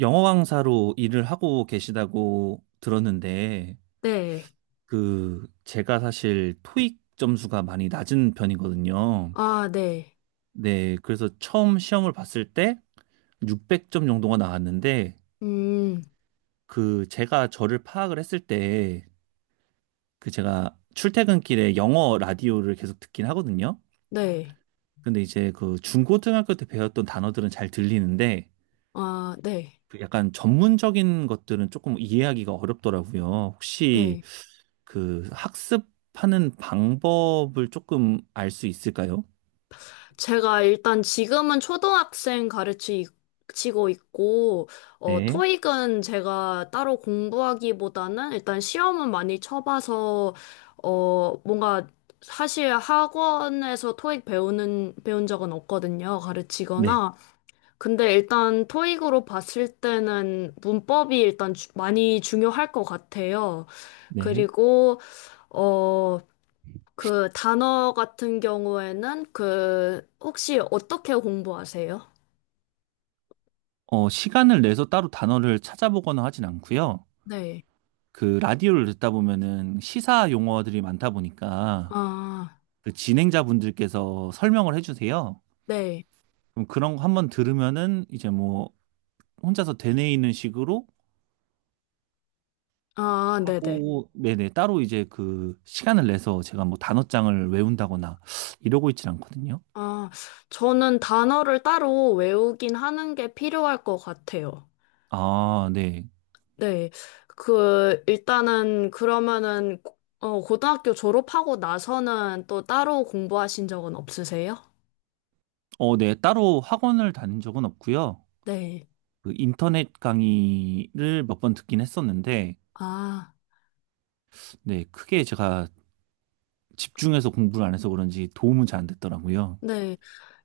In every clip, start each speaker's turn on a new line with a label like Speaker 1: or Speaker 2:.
Speaker 1: 영어 강사로 일을 하고 계시다고 들었는데,
Speaker 2: 네.
Speaker 1: 그, 제가 사실 토익 점수가 많이 낮은 편이거든요.
Speaker 2: 아, 네.
Speaker 1: 네, 그래서 처음 시험을 봤을 때 600점 정도가 나왔는데,
Speaker 2: 음,
Speaker 1: 그, 제가 저를 파악을 했을 때, 그, 제가 출퇴근길에 영어 라디오를 계속 듣긴 하거든요.
Speaker 2: 네.
Speaker 1: 근데 이제 그 중고등학교 때 배웠던 단어들은 잘 들리는데,
Speaker 2: 아, 네.
Speaker 1: 그 약간 전문적인 것들은 조금 이해하기가 어렵더라고요. 혹시
Speaker 2: 네.
Speaker 1: 그 학습하는 방법을 조금 알 수 있을까요?
Speaker 2: 제가 일단 지금은 초등학생 가르치고 있고,
Speaker 1: 네,
Speaker 2: 토익은 제가 따로 공부하기보다는 일단 시험은 많이 쳐봐서, 뭔가 사실 학원에서 토익 배운 적은 없거든요.
Speaker 1: 네,
Speaker 2: 가르치거나. 근데 일단 토익으로 봤을 때는 문법이 일단 많이 중요할 것 같아요.
Speaker 1: 네.
Speaker 2: 그리고 어, 그 단어 같은 경우에는 그 혹시 어떻게 공부하세요?
Speaker 1: 어, 시간을 내서 따로 단어를 찾아보거나 하진 않고요.
Speaker 2: 네.
Speaker 1: 그 라디오를 듣다 보면은 시사 용어들이 많다 보니까
Speaker 2: 아,
Speaker 1: 그 진행자분들께서 설명을 해주세요.
Speaker 2: 네.
Speaker 1: 그럼 그런 거 한번 들으면은 이제 뭐 혼자서 되뇌이는 식으로
Speaker 2: 아, 네네.
Speaker 1: 하고, 네네, 따로 이제 그 시간을 내서 제가 뭐 단어장을 외운다거나 이러고 있진 않거든요.
Speaker 2: 아, 저는 단어를 따로 외우긴 하는 게 필요할 것 같아요.
Speaker 1: 아, 네.
Speaker 2: 네. 그, 일단은 그러면은, 고등학교 졸업하고 나서는 또 따로 공부하신 적은 없으세요?
Speaker 1: 어, 네. 따로 학원을 다닌 적은 없고요.
Speaker 2: 네.
Speaker 1: 그 인터넷 강의를 몇 번 듣긴 했었는데,
Speaker 2: 아.
Speaker 1: 네. 크게 제가 집중해서 공부를 안 해서 그런지 도움은 잘 안 됐더라고요.
Speaker 2: 네.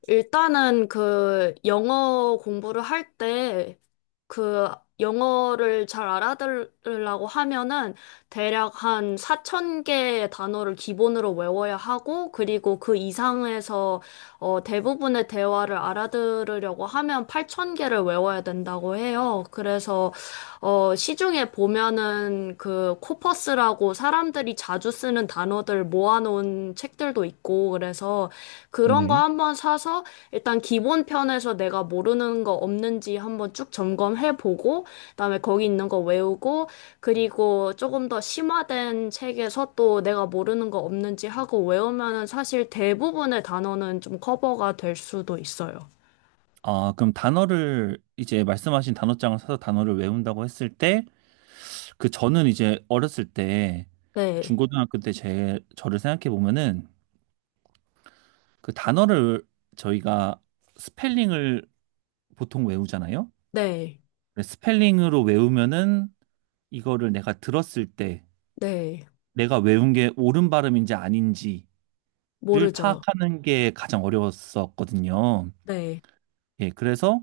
Speaker 2: 일단은 그 영어 공부를 할 때 그 영어를 잘 알아들으려고 하면은 대략 한 4천 개의 단어를 기본으로 외워야 하고 그리고 그 이상에서 대부분의 대화를 알아들으려고 하면 8천 개를 외워야 된다고 해요. 그래서 시중에 보면은 그 코퍼스라고 사람들이 자주 쓰는 단어들 모아놓은 책들도 있고 그래서 그런 거
Speaker 1: 네.
Speaker 2: 한번 사서 일단 기본 편에서 내가 모르는 거 없는지 한번 쭉 점검해 보고 그다음에 거기 있는 거 외우고 그리고 조금 더 심화된 책에서 또 내가 모르는 거 없는지 하고 외우면은 사실 대부분의 단어는 좀 커버가 될 수도 있어요.
Speaker 1: 아, 그럼 단어를 이제 말씀하신 단어장을 사서 단어를 외운다고 했을 때, 그 저는 이제 어렸을 때,
Speaker 2: 네.
Speaker 1: 중고등학교 때 저를 생각해 보면은 그 단어를 저희가 스펠링을 보통 외우잖아요.
Speaker 2: 네.
Speaker 1: 스펠링으로 외우면은 이거를 내가 들었을 때
Speaker 2: 네.
Speaker 1: 내가 외운 게 옳은 발음인지 아닌지를
Speaker 2: 모르죠.
Speaker 1: 파악하는 게 가장 어려웠었거든요.
Speaker 2: 네.
Speaker 1: 예, 그래서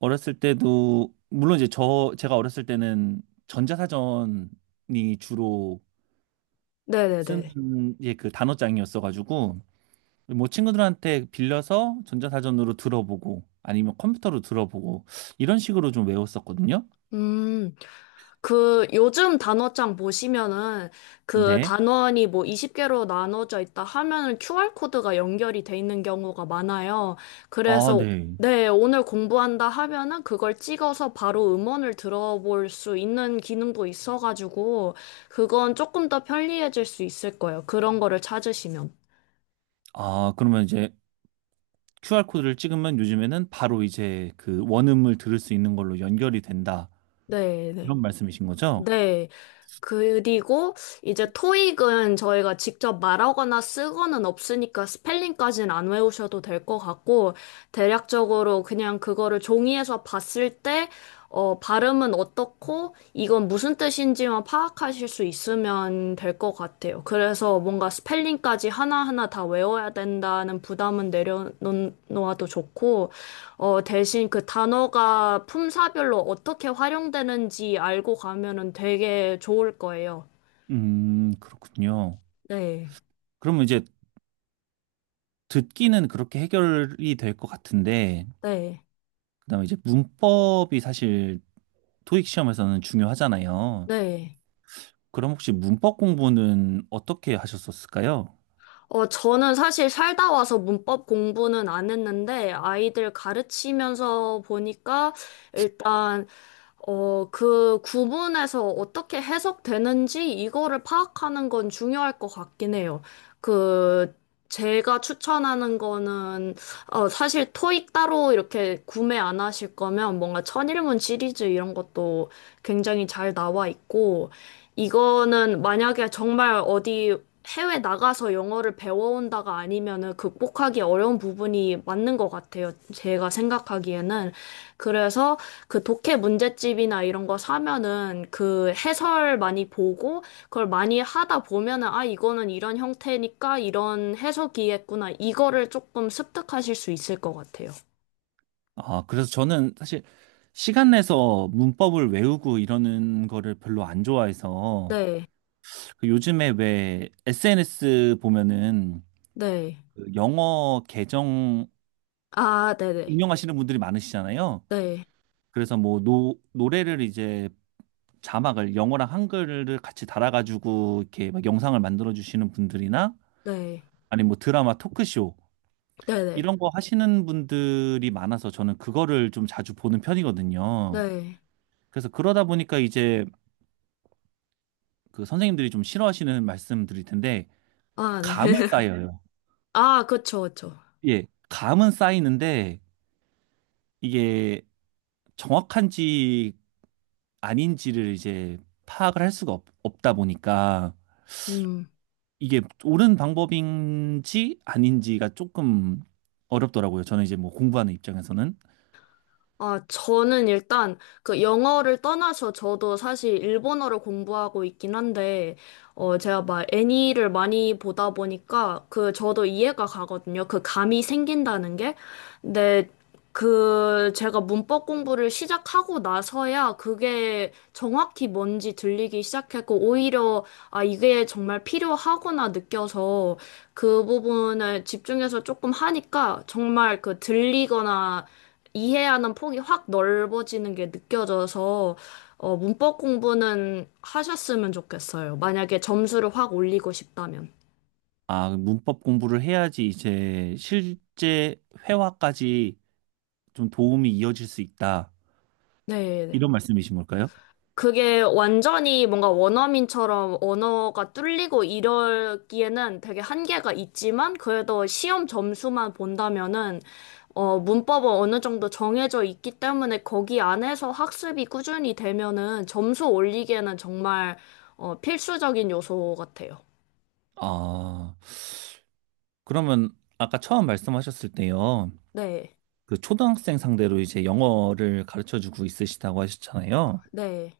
Speaker 1: 어렸을 때도 물론 이제 제가 어렸을 때는 전자사전이 주로
Speaker 2: 네네네.
Speaker 1: 쓰는 예, 그 단어장이었어가지고 뭐 친구들한테 빌려서 전자사전으로 들어보고 아니면 컴퓨터로 들어보고 이런 식으로 좀 외웠었거든요.
Speaker 2: 음, 그 요즘 단어장 보시면은 그
Speaker 1: 네.
Speaker 2: 단원이 뭐 20개로 나눠져 있다 하면은 QR코드가 연결이 돼 있는 경우가 많아요.
Speaker 1: 아,
Speaker 2: 그래서
Speaker 1: 네.
Speaker 2: 네, 오늘 공부한다 하면은 그걸 찍어서 바로 음원을 들어볼 수 있는 기능도 있어가지고 그건 조금 더 편리해질 수 있을 거예요. 그런 거를 찾으시면.
Speaker 1: 아, 그러면 이제 QR코드를 찍으면 요즘에는 바로 이제 그 원음을 들을 수 있는 걸로 연결이 된다.
Speaker 2: 네, 네.
Speaker 1: 그런 말씀이신 거죠?
Speaker 2: 네. 그리고 이제 토익은 저희가 직접 말하거나 쓰거나 없으니까 스펠링까지는 안 외우셔도 될 것 같고, 대략적으로 그냥 그거를 종이에서 봤을 때, 발음은 어떻고, 이건 무슨 뜻인지만 파악하실 수 있으면 될 것 같아요. 그래서 뭔가 스펠링까지 하나하나 다 외워야 된다는 부담은 내려놓아도 좋고, 대신 그 단어가 품사별로 어떻게 활용되는지 알고 가면은 되게 좋을 거예요.
Speaker 1: 그렇군요.
Speaker 2: 네,
Speaker 1: 그러면 이제 듣기는 그렇게 해결이 될 것 같은데,
Speaker 2: 네,
Speaker 1: 그다음에 이제 문법이 사실 토익 시험에서는 중요하잖아요.
Speaker 2: 네.
Speaker 1: 그럼 혹시 문법 공부는 어떻게 하셨었을까요?
Speaker 2: 저는 사실 살다 와서 문법 공부는 안 했는데, 아이들 가르치면서 보니까, 일단, 그 구문에서 어떻게 해석되는지 이거를 파악하는 건 중요할 것 같긴 해요. 그, 제가 추천하는 거는, 사실 토익 따로 이렇게 구매 안 하실 거면 뭔가 천일문 시리즈 이런 것도 굉장히 잘 나와 있고, 이거는 만약에 정말 어디 해외 나가서 영어를 배워온다가 아니면은 극복하기 어려운 부분이 맞는 것 같아요. 제가 생각하기에는. 그래서 그 독해 문제집이나 이런 거 사면은 그 해설 많이 보고 그걸 많이 하다 보면은 아, 이거는 이런 형태니까 이런 해석이겠구나. 이거를 조금 습득하실 수 있을 것 같아요.
Speaker 1: 아, 그래서 저는 사실 시간 내서 문법을 외우고 이러는 거를 별로 안 좋아해서
Speaker 2: 네,
Speaker 1: 그 요즘에 왜 SNS 보면은
Speaker 2: 네.
Speaker 1: 그 영어 계정
Speaker 2: 아, 네네.
Speaker 1: 운영하시는 분들이 많으시잖아요.
Speaker 2: 네,
Speaker 1: 그래서 뭐 노래를 이제 자막을 영어랑 한글을 같이 달아가지고 이렇게 막 영상을 만들어 주시는 분들이나
Speaker 2: 네.
Speaker 1: 아니면 뭐 드라마 토크쇼
Speaker 2: 네네.
Speaker 1: 이런 거 하시는 분들이 많아서 저는 그거를 좀 자주 보는 편이거든요.
Speaker 2: 네.
Speaker 1: 그래서 그러다 보니까 이제 그 선생님들이 좀 싫어하시는 말씀드릴 텐데
Speaker 2: 아, 네.
Speaker 1: 감은 쌓여요.
Speaker 2: 아, 그쵸, 그쵸.
Speaker 1: 예, 감은 쌓이는데 이게 정확한지 아닌지를 이제 파악을 할 수가 다 보니까
Speaker 2: 음.
Speaker 1: 이게 옳은 방법인지 아닌지가 조금 어렵더라고요. 저는 이제 뭐 공부하는 입장에서는
Speaker 2: 아, 저는 일단 그 영어를 떠나서 저도 사실 일본어를 공부하고 있긴 한데, 제가 막 애니를 많이 보다 보니까 그 저도 이해가 가거든요. 그 감이 생긴다는 게. 근데 그 제가 문법 공부를 시작하고 나서야 그게 정확히 뭔지 들리기 시작했고, 오히려 아, 이게 정말 필요하구나 느껴서 그 부분을 집중해서 조금 하니까 정말 그 들리거나 이해하는 폭이 확 넓어지는 게 느껴져서 문법 공부는 하셨으면 좋겠어요. 만약에 점수를 확 올리고 싶다면.
Speaker 1: 아, 문법 공부를 해야지 이제 실제 회화까지 좀 도움이 이어질 수 있다.
Speaker 2: 네. 네.
Speaker 1: 이런 말씀이신 걸까요?
Speaker 2: 그게 완전히 뭔가 원어민처럼 언어가 뚫리고 이러기에는 되게 한계가 있지만 그래도 시험 점수만 본다면은 문법은 어느 정도 정해져 있기 때문에 거기 안에서 학습이 꾸준히 되면은 점수 올리기에는 정말 필수적인 요소 같아요.
Speaker 1: 아, 그러면 아까 처음 말씀하셨을 때요.
Speaker 2: 네.
Speaker 1: 그 초등학생 상대로 이제 영어를 가르쳐 주고 있으시다고 하셨잖아요.
Speaker 2: 네.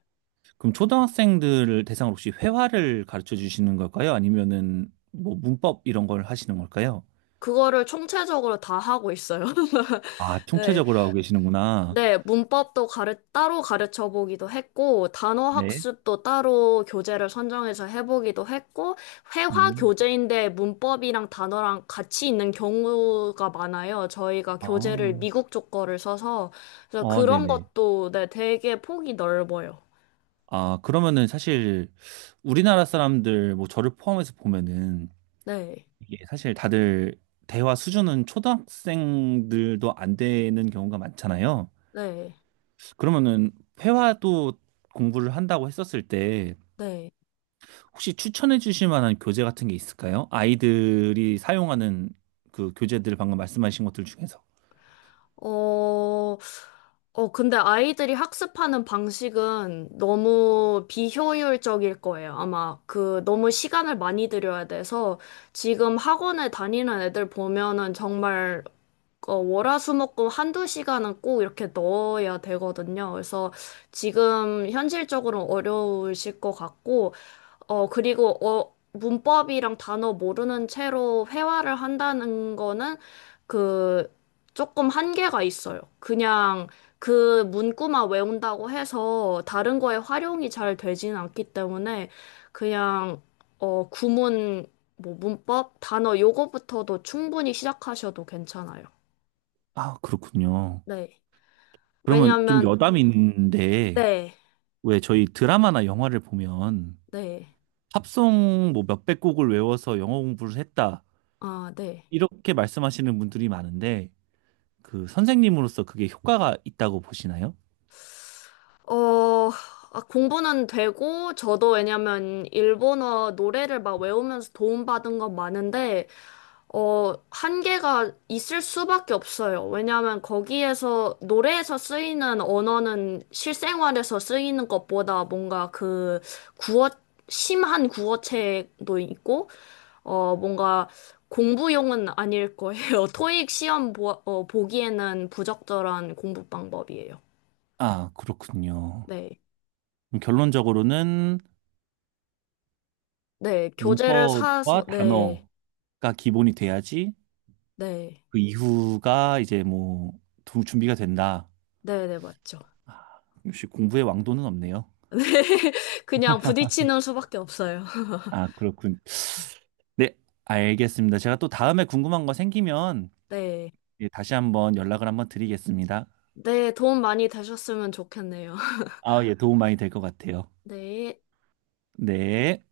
Speaker 1: 그럼 초등학생들을 대상으로 혹시 회화를 가르쳐 주시는 걸까요? 아니면은 뭐 문법 이런 걸 하시는 걸까요?
Speaker 2: 그거를 총체적으로 다 하고 있어요.
Speaker 1: 아,
Speaker 2: 네.
Speaker 1: 총체적으로 하고 계시는구나.
Speaker 2: 네, 문법도 따로 가르쳐 보기도 했고, 단어
Speaker 1: 네.
Speaker 2: 학습도 따로 교재를 선정해서 해보기도 했고, 회화
Speaker 1: 음.
Speaker 2: 교재인데 문법이랑 단어랑 같이 있는 경우가 많아요. 저희가 교재를
Speaker 1: 아,
Speaker 2: 미국 쪽 거를 써서, 그래서
Speaker 1: 어,
Speaker 2: 그런
Speaker 1: 네네.
Speaker 2: 것도, 네, 되게 폭이 넓어요.
Speaker 1: 아, 그러면은 사실 우리나라 사람들 뭐 저를 포함해서 보면은
Speaker 2: 네,
Speaker 1: 이게 사실 다들 대화 수준은 초등학생들도 안 되는 경우가 많잖아요.
Speaker 2: 네,
Speaker 1: 그러면은 회화도 공부를 한다고 했었을 때
Speaker 2: 네.
Speaker 1: 혹시 추천해 주실 만한 교재 같은 게 있을까요? 아이들이 사용하는 그 교재들 방금 말씀하신 것들 중에서.
Speaker 2: 어, 근데 아이들이 학습하는 방식은 너무 비효율적일 거예요. 아마 그 너무 시간을 많이 들여야 돼서 지금 학원에 다니는 애들 보면은 정말 월화수목금 한두 시간은 꼭 이렇게 넣어야 되거든요. 그래서 지금 현실적으로 어려우실 것 같고, 그리고 문법이랑 단어 모르는 채로 회화를 한다는 거는 그 조금 한계가 있어요. 그냥 그 문구만 외운다고 해서 다른 거에 활용이 잘 되지는 않기 때문에 그냥 구문, 뭐 문법, 단어 요거부터도 충분히 시작하셔도 괜찮아요.
Speaker 1: 아, 그렇군요.
Speaker 2: 네.
Speaker 1: 그러면 좀
Speaker 2: 왜냐하면,
Speaker 1: 여담이 있는데,
Speaker 2: 네,
Speaker 1: 왜 저희 드라마나 영화를 보면
Speaker 2: 네,
Speaker 1: 팝송 뭐 몇백 곡을 외워서 영어 공부를 했다.
Speaker 2: 아, 네.
Speaker 1: 이렇게 말씀하시는 분들이 많은데, 그 선생님으로서 그게 효과가 있다고 보시나요?
Speaker 2: 어, 아, 공부는 되고, 저도 왜냐면, 일본어 노래를 막 외우면서 도움받은 건 많은데, 한계가 있을 수밖에 없어요. 왜냐면 노래에서 쓰이는 언어는 실생활에서 쓰이는 것보다 뭔가 그, 구어, 심한 구어체도 있고, 뭔가 공부용은 아닐 거예요. 토익 시험 보기에는 부적절한 공부 방법이에요.
Speaker 1: 아, 그렇군요.
Speaker 2: 네.
Speaker 1: 그럼 결론적으로는
Speaker 2: 네, 교재를 사서,
Speaker 1: 문법과
Speaker 2: 네,
Speaker 1: 단어가 기본이 돼야지
Speaker 2: 네,
Speaker 1: 그 이후가 이제 뭐 준비가 된다.
Speaker 2: 네, 네, 맞죠.
Speaker 1: 아, 역시 공부의 왕도는 없네요.
Speaker 2: 네, 그냥 부딪히는 수밖에 없어요.
Speaker 1: 아, 그렇군. 네, 알겠습니다. 제가 또 다음에 궁금한 거 생기면
Speaker 2: 네,
Speaker 1: 예, 다시 한번 연락을 한번 드리겠습니다.
Speaker 2: 네, 도움 많이 되셨으면 좋겠네요.
Speaker 1: 아, 예, 도움 많이 될 것 같아요.
Speaker 2: 네.
Speaker 1: 네.